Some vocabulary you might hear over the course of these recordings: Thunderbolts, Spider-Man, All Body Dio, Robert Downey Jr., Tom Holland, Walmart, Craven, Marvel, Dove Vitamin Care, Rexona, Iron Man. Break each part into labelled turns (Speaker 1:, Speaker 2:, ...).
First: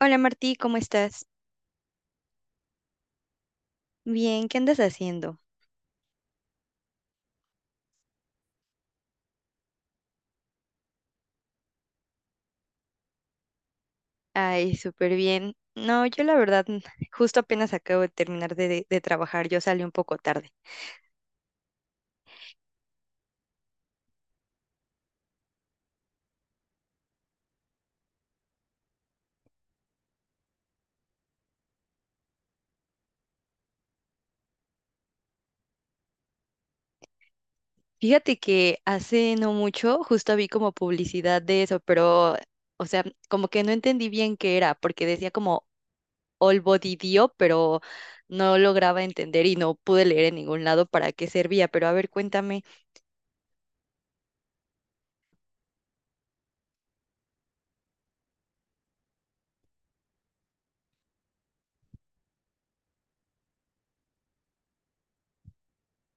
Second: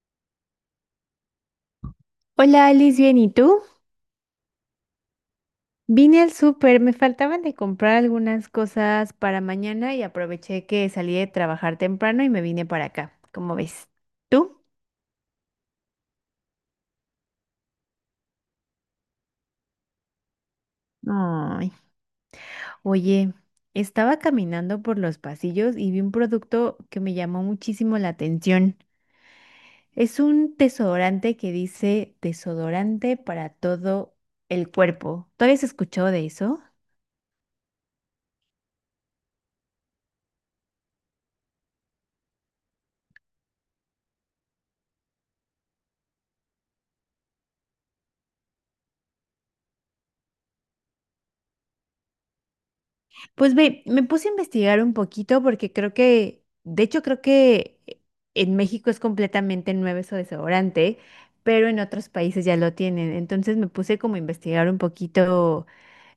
Speaker 1: Hola Martí, ¿cómo estás?
Speaker 2: Hola Alice, bien, ¿y tú?
Speaker 1: Bien, ¿qué andas haciendo?
Speaker 2: Vine al súper, me faltaban de comprar algunas cosas para mañana y aproveché que salí de trabajar temprano y me vine para acá. ¿Cómo ves? ¿Tú?
Speaker 1: Ay, súper bien. No, yo la verdad, justo apenas acabo de terminar de trabajar, yo salí un poco tarde.
Speaker 2: Ay, oye, estaba caminando por los pasillos y vi un producto que me llamó muchísimo la atención. Es un desodorante que dice desodorante para todo el cuerpo. ¿Todavía has escuchado de eso?
Speaker 1: Fíjate que hace no mucho justo vi como publicidad de eso, pero, o sea, como que no entendí bien qué era, porque decía como All Body Dio, pero no lograba entender y no pude leer en ningún lado para qué servía. Pero a ver, cuéntame.
Speaker 2: Pues ve, me puse a investigar un poquito porque creo que, de hecho creo que en México es completamente nuevo eso de desodorante, pero en otros países ya lo tienen. Entonces me puse como a investigar un poquito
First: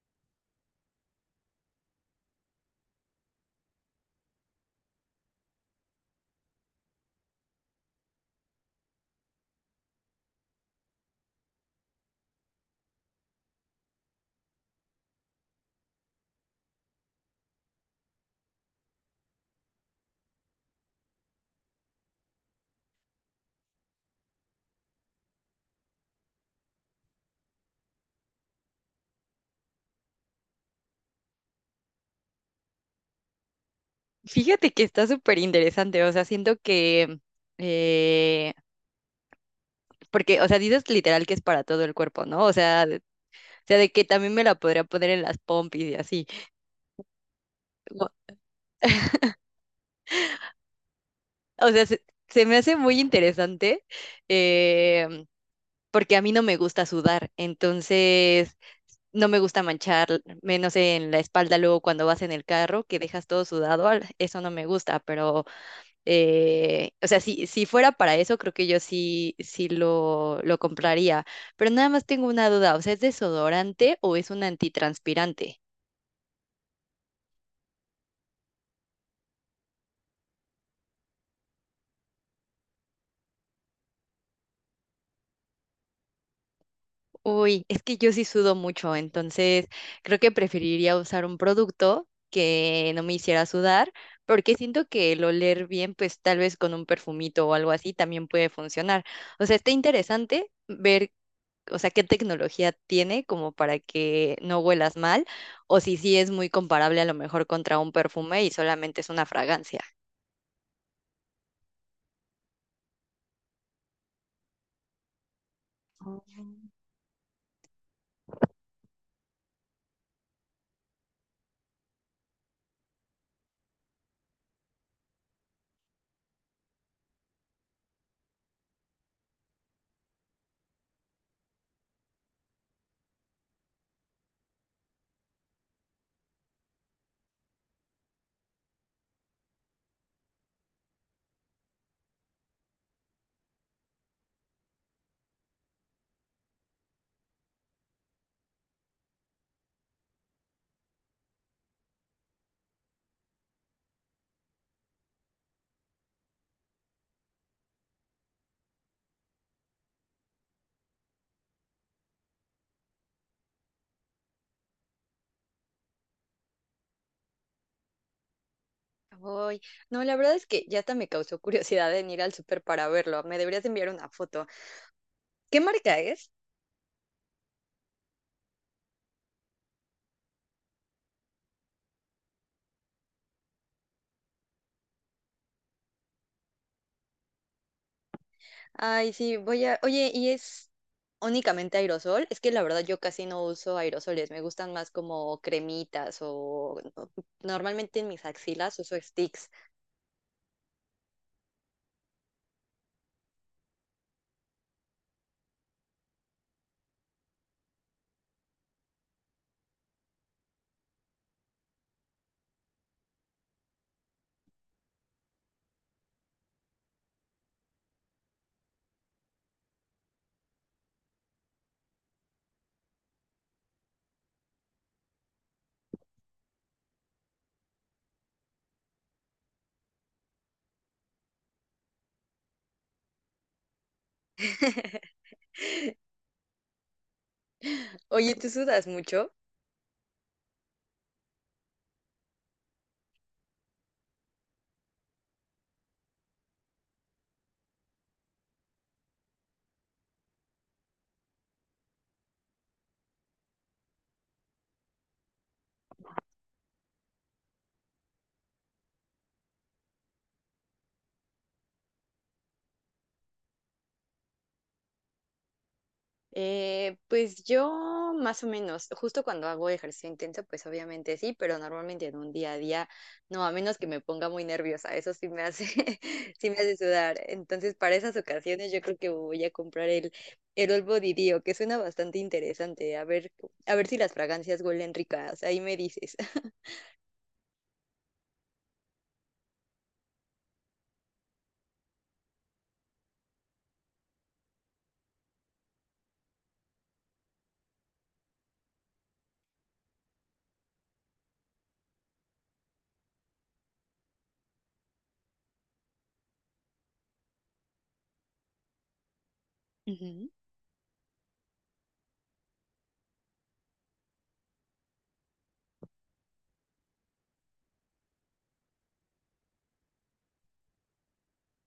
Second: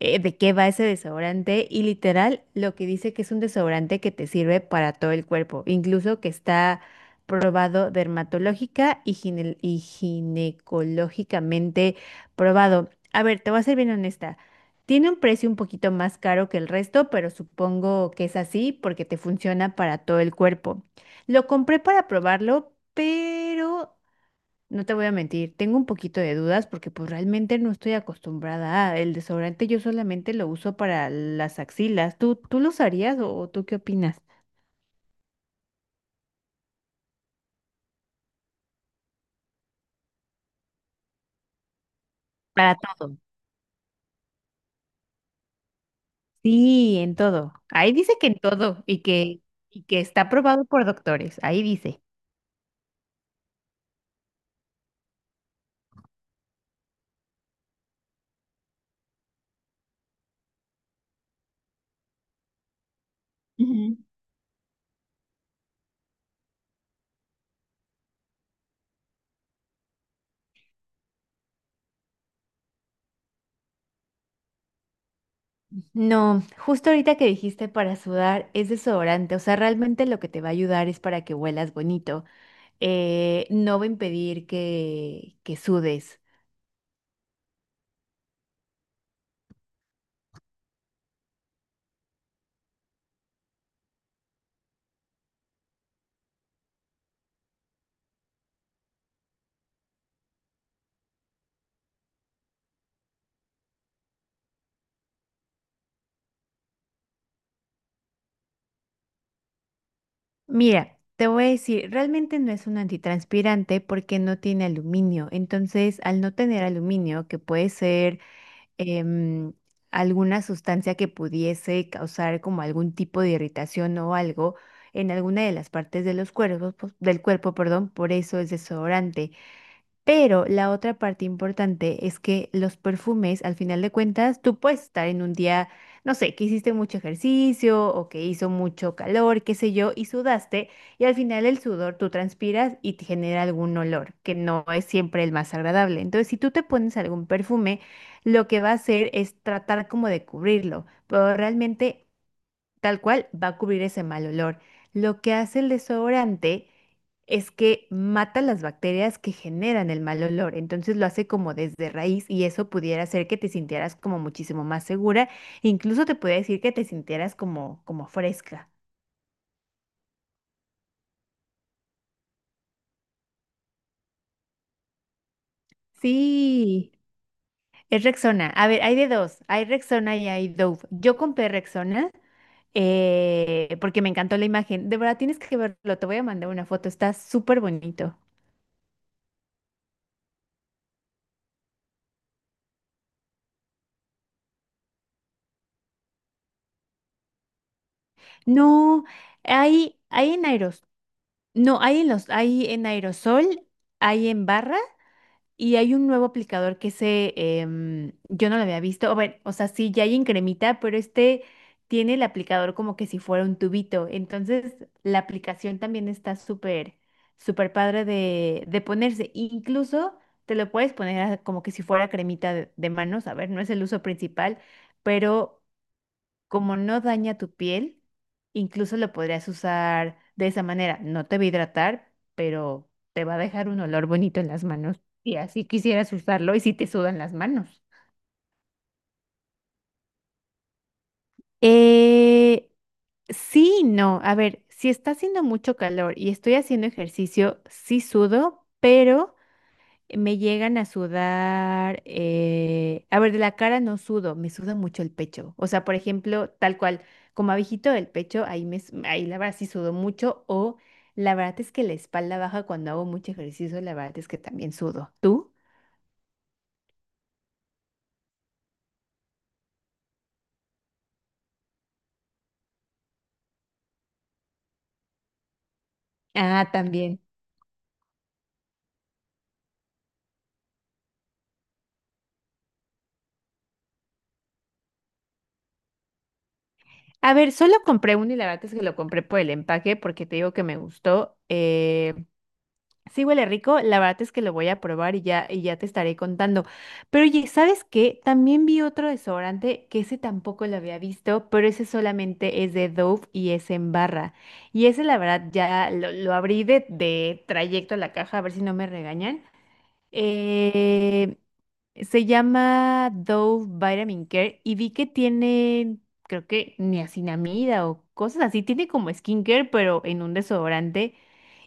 Speaker 2: de qué va ese desodorante y literal lo que dice que es un desodorante que te sirve para todo el cuerpo, incluso que está probado dermatológica y, y ginecológicamente probado. A ver, te voy a ser bien honesta. Tiene un precio un poquito más caro que el resto, pero supongo que es así porque te funciona para todo el cuerpo. Lo compré para probarlo, pero no te voy a mentir, tengo un poquito de dudas porque pues realmente no estoy acostumbrada a el desodorante, yo solamente lo uso para las axilas. ¿Tú lo usarías o tú qué opinas?
Speaker 1: Fíjate que está súper interesante, o sea, siento que... eh, Porque, o sea, dices literal que es para todo el cuerpo, ¿no?
Speaker 2: Para
Speaker 1: O
Speaker 2: todo.
Speaker 1: sea, de que también me la podría poner en las pompis y así.
Speaker 2: Sí, en todo. Ahí
Speaker 1: O,
Speaker 2: dice que en todo y que está aprobado por doctores. Ahí
Speaker 1: o sea,
Speaker 2: dice.
Speaker 1: se me hace muy interesante, eh, porque a mí no me gusta sudar, entonces no me gusta manchar, menos en la espalda luego cuando vas en el carro, que dejas todo sudado,
Speaker 2: Ujú.
Speaker 1: eso no me gusta, pero o sea, si fuera para eso, creo que yo sí, sí lo compraría, pero nada más tengo una duda, o sea, ¿es desodorante o es un antitranspirante?
Speaker 2: No, justo ahorita que dijiste para sudar es desodorante, o sea, realmente lo que te va a ayudar es para que huelas bonito. No va a impedir que sudes.
Speaker 1: Uy, es que yo sí sudo mucho, entonces creo que preferiría usar un producto que no me hiciera sudar, porque siento que el oler bien, pues tal vez con un perfumito o algo así también puede funcionar. O sea, está interesante ver, o sea, qué tecnología tiene como para que no huelas mal, o si sí es muy comparable a lo mejor contra un perfume y solamente es una fragancia.
Speaker 2: Mira, te voy a decir, realmente no es un antitranspirante porque no tiene aluminio. Entonces, al no tener aluminio, que puede ser em, alguna sustancia que pudiese causar como algún tipo de irritación o algo en alguna de las partes de los cuerpos, pues, del cuerpo, perdón, por eso es desodorante. Pero la otra parte importante es que los perfumes, al final de cuentas, tú puedes estar en un día, no sé, que hiciste mucho ejercicio o que hizo mucho calor, qué sé yo, y sudaste, y al final el sudor tú transpiras y te genera algún olor, que no es siempre el más agradable. Entonces, si tú te pones algún perfume, lo que va a hacer es tratar como de cubrirlo, pero realmente tal cual va a cubrir ese mal olor. Lo que hace el desodorante es que mata las bacterias que generan el mal olor, entonces lo hace como desde raíz y eso pudiera hacer que te sintieras como muchísimo más segura, incluso te podría decir que te sintieras como, como fresca.
Speaker 1: Uy, no, la verdad es que ya hasta me causó curiosidad en ir al súper para verlo. Me deberías enviar una foto. ¿Qué marca es?
Speaker 2: Sí, es Rexona. A ver, hay de dos, hay Rexona y hay Dove. Yo compré Rexona porque me encantó la imagen. De verdad, tienes que verlo, te voy a mandar una foto, está súper bonito.
Speaker 1: Ay, sí, voy a... Oye, ¿y es únicamente aerosol? Es que la verdad yo casi no uso aerosoles, me gustan más como cremitas o no, normalmente en mis axilas uso
Speaker 2: No,
Speaker 1: sticks.
Speaker 2: hay en aeros, no, hay en los, hay en aerosol, hay en barra y hay un nuevo aplicador que se, yo no lo había visto. O, bueno, o sea, sí, ya hay en cremita, pero este tiene el aplicador como que si fuera un tubito. Entonces, la aplicación también está súper padre de ponerse. Incluso te lo puedes poner como que si fuera cremita de manos. A ver, no es el uso principal, pero como no daña tu piel, incluso lo podrías usar de esa manera. No te va a hidratar, pero te va a dejar un olor bonito en las manos. Y así quisieras usarlo y si te sudan las manos.
Speaker 1: Oye, ¿tú sudas mucho?
Speaker 2: Eh, sí, y no. A ver, si está haciendo mucho calor y estoy haciendo ejercicio, sí sudo, pero me llegan a sudar, a ver, de la cara no sudo, me suda mucho el pecho. O sea, por ejemplo, tal cual, como abejito del pecho, ahí la verdad sí sudo mucho, o la verdad es que la espalda baja cuando hago mucho ejercicio, la verdad es que también sudo. ¿Tú?
Speaker 1: Pues yo más o menos, justo cuando hago ejercicio intenso, pues obviamente sí, pero normalmente en un día a día, no, a menos que me ponga muy nerviosa, eso sí me hace, sí me
Speaker 2: Ah,
Speaker 1: hace sudar.
Speaker 2: también.
Speaker 1: Entonces, para esas ocasiones yo creo que voy a comprar el All Body Dio, que suena bastante interesante. A ver si las fragancias huelen ricas, ahí me dices.
Speaker 2: A ver, solo compré uno y la verdad es que lo compré por el empaque porque te digo que me gustó. Sí huele rico, la verdad es que lo voy a probar y ya te estaré contando. Pero oye, ¿sabes qué? También vi otro desodorante que ese tampoco lo había visto, pero ese solamente es de Dove y es en barra. Y ese la verdad ya lo abrí de trayecto a la caja a ver si no me regañan.
Speaker 1: Ujú.
Speaker 2: Eh, Se llama Dove Vitamin Care y vi que tiene, creo que niacinamida o cosas así. Tiene como skincare, pero en un desodorante.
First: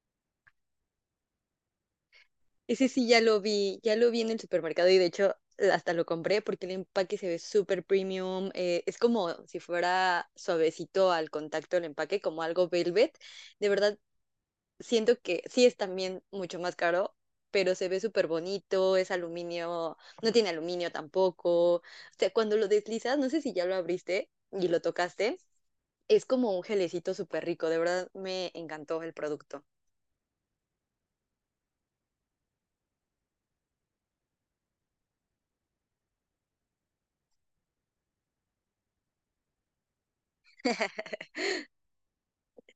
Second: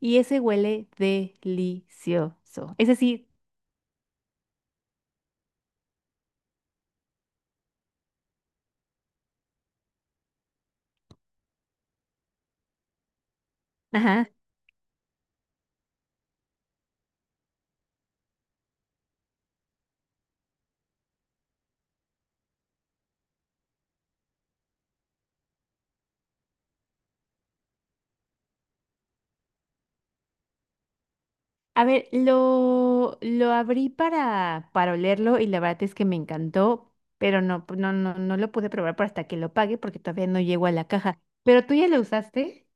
Speaker 2: Y ese huele delicioso.
Speaker 1: Ese
Speaker 2: Ese
Speaker 1: sí
Speaker 2: sí,
Speaker 1: ya lo vi en el supermercado y de hecho, hasta lo compré porque el empaque se ve súper premium. Es como si fuera suavecito al contacto el empaque, como algo velvet. De verdad,
Speaker 2: ajá.
Speaker 1: siento que sí es también mucho más caro, pero se ve súper bonito, es aluminio, no tiene aluminio tampoco. O sea, cuando lo deslizas, no sé si ya lo abriste y lo tocaste, es como un gelecito súper rico. De verdad, me encantó el producto.
Speaker 2: A ver, lo abrí para olerlo y la verdad es que me encantó, pero no lo pude probar por hasta que lo pague porque todavía no llego a la caja. Pero tú ya lo usaste.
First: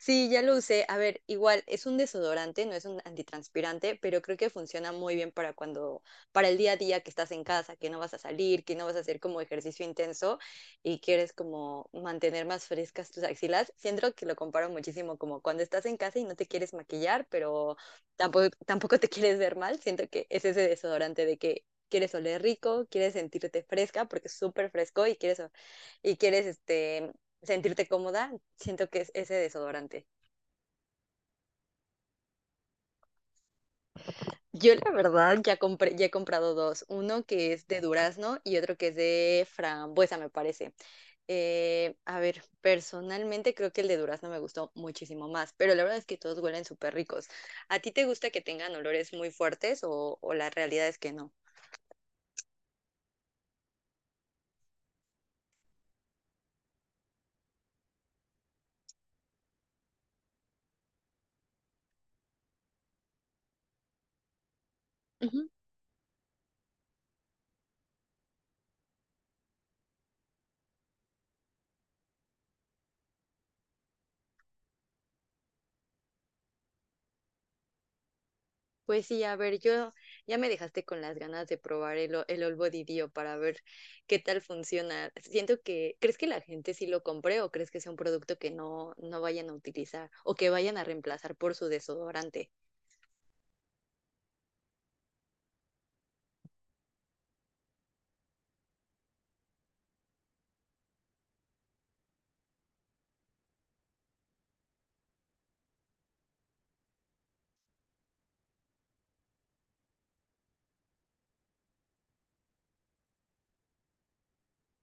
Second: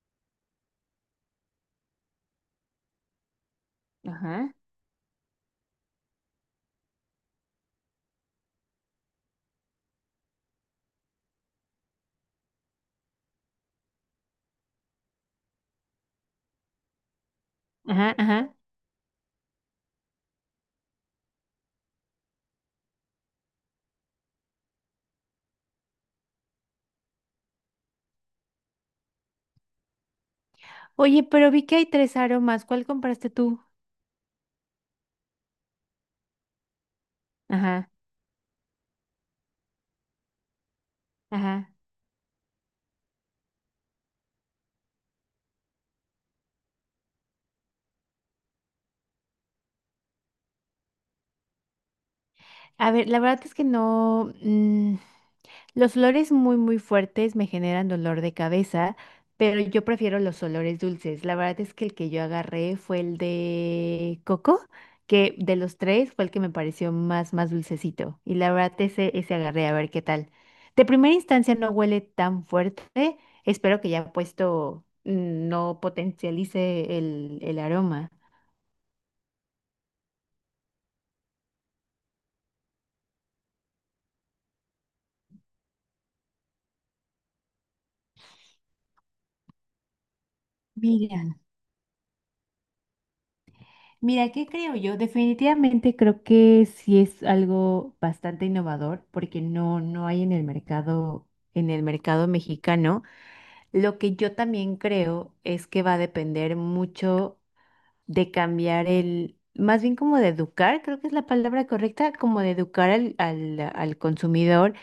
Speaker 1: Sí, ya lo usé. A ver, igual es un desodorante, no es un antitranspirante, pero creo que
Speaker 2: Ajá.
Speaker 1: funciona muy bien para cuando, para el día a día que estás en casa, que no vas a salir, que no vas a hacer como ejercicio intenso y quieres como mantener más frescas tus axilas. Siento que lo comparo muchísimo como cuando estás en casa y no te quieres maquillar, pero
Speaker 2: Ajá,
Speaker 1: tampoco,
Speaker 2: ajá.
Speaker 1: tampoco te quieres ver mal. Siento que es ese desodorante de que quieres oler rico, quieres sentirte fresca porque es súper fresco y quieres sentirte cómoda, siento que es ese desodorante.
Speaker 2: Oye, pero vi que hay tres aromas. ¿Cuál compraste tú?
Speaker 1: Yo la verdad ya he comprado dos, uno que es de
Speaker 2: Ajá,
Speaker 1: durazno y otro que es de frambuesa, me parece.
Speaker 2: ajá.
Speaker 1: A ver, personalmente creo que el de durazno me gustó muchísimo más, pero la verdad es que todos huelen súper ricos. ¿A ti te gusta que tengan olores muy fuertes o la realidad es que no?
Speaker 2: A ver, la verdad es que no. Los olores muy fuertes me generan dolor de cabeza, pero yo prefiero los olores dulces. La verdad es que el que yo agarré fue el de coco, que
Speaker 1: Ujú.
Speaker 2: de los tres fue el que me pareció más dulcecito. Y la verdad, ese agarré, a ver qué tal. De primera instancia no huele tan fuerte. Espero que ya puesto no potencialice el aroma.
Speaker 1: Pues sí, a ver, yo ya me dejaste con las ganas de probar el All Body Dio para ver qué tal funciona. Siento que, ¿crees que la gente sí lo compre o crees que sea un producto que no, no vayan a utilizar o que vayan a reemplazar
Speaker 2: Mira.
Speaker 1: por su desodorante?
Speaker 2: Mira, ¿qué creo yo? Definitivamente creo que sí es algo bastante innovador porque no hay en el mercado mexicano. Lo que yo también creo es que va a depender mucho de cambiar el, más bien como de educar, creo que es la palabra correcta, como de educar al consumidor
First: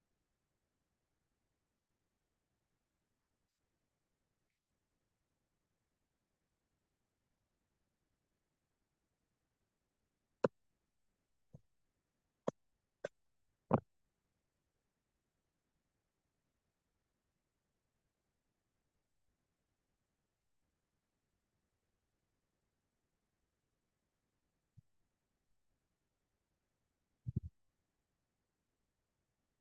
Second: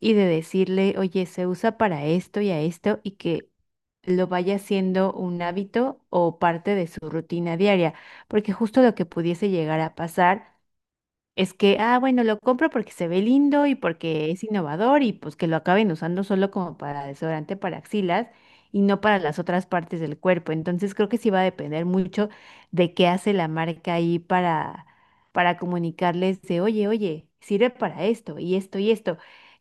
Speaker 2: y de decirle, oye, se usa para esto y a esto y que lo vaya siendo un hábito o parte de su rutina diaria, porque justo lo que pudiese llegar a pasar es que, ah, bueno, lo compro porque se ve lindo y porque es innovador y pues que lo acaben usando solo como para desodorante para axilas y no para las otras partes del cuerpo. Entonces creo que sí va a depender mucho de qué hace la marca ahí para comunicarles de, oye, oye, sirve para esto y esto y esto.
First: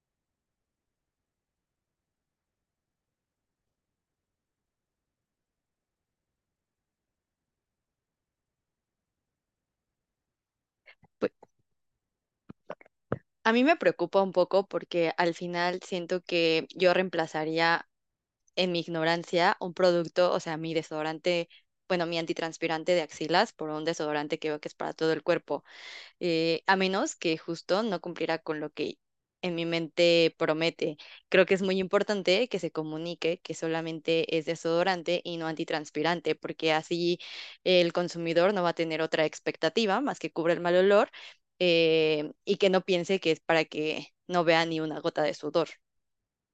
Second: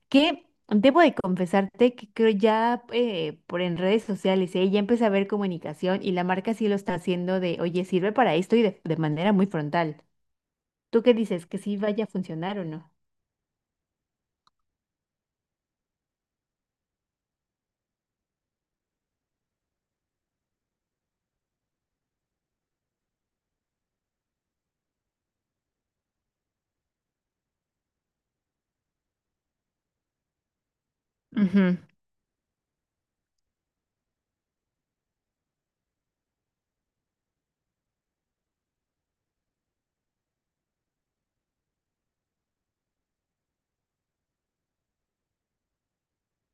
Speaker 2: Que debo de confesarte que creo ya por en redes sociales, ya empecé a ver comunicación y la marca sí lo está haciendo de, oye, sirve para esto y de manera muy frontal. ¿Tú qué
Speaker 1: Pues
Speaker 2: dices? ¿Que sí vaya a funcionar o no?
Speaker 1: a mí me preocupa un poco porque al final siento que yo reemplazaría en mi ignorancia un producto, o sea, mi desodorante, bueno, mi antitranspirante de axilas por un desodorante que veo que es para todo el cuerpo. A menos que justo no cumpliera con lo que en mi mente promete. Creo que es muy
Speaker 2: Ujú.
Speaker 1: importante que se comunique que solamente es desodorante y no antitranspirante, porque así el consumidor no va a tener otra expectativa más que cubre el mal olor, y que no piense que es para que no vea ni una gota de sudor.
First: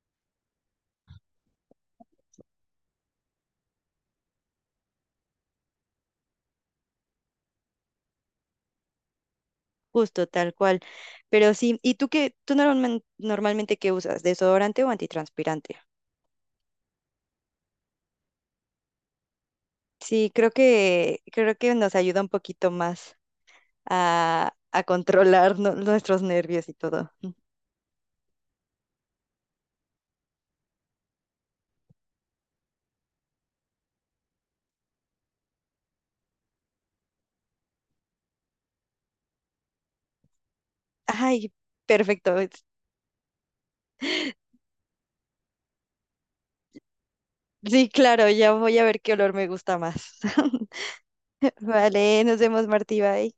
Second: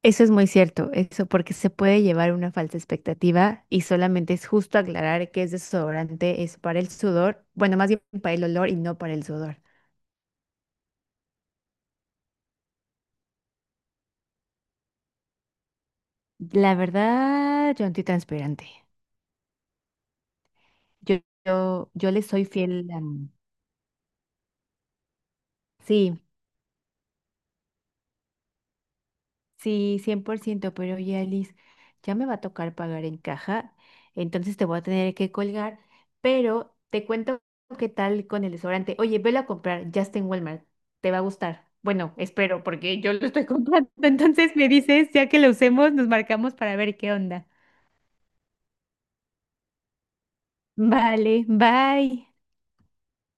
Speaker 2: Eso es muy cierto, eso, porque se puede llevar una falsa expectativa y solamente es justo aclarar que es desodorante, es para el sudor, bueno, más bien para el olor y no para el sudor.
Speaker 1: Justo, tal cual. Pero sí, ¿y tú qué, normalmente qué usas? ¿Desodorante o antitranspirante?
Speaker 2: La verdad, yo antitranspirante.
Speaker 1: Sí,
Speaker 2: Yo,
Speaker 1: creo que
Speaker 2: yo,
Speaker 1: nos
Speaker 2: yo
Speaker 1: ayuda
Speaker 2: le
Speaker 1: un
Speaker 2: soy
Speaker 1: poquito
Speaker 2: fiel a...
Speaker 1: más. A, a controlar nuestros
Speaker 2: Sí,
Speaker 1: nervios y todo.
Speaker 2: sí, 100%. Pero oye, Alice, ya me va a tocar pagar en caja, entonces te voy a tener que colgar, pero te cuento qué tal con el desodorante. Oye, velo a comprar, ya está en Walmart, te va a
Speaker 1: Ay,
Speaker 2: gustar. Bueno,
Speaker 1: perfecto.
Speaker 2: espero, porque yo lo estoy comprando, entonces me dices, ya que lo usemos, nos marcamos para ver qué onda.
Speaker 1: Sí, claro, ya voy a ver qué olor me gusta más.
Speaker 2: Vale,
Speaker 1: Vale,
Speaker 2: bye.
Speaker 1: nos vemos, Martí, bye.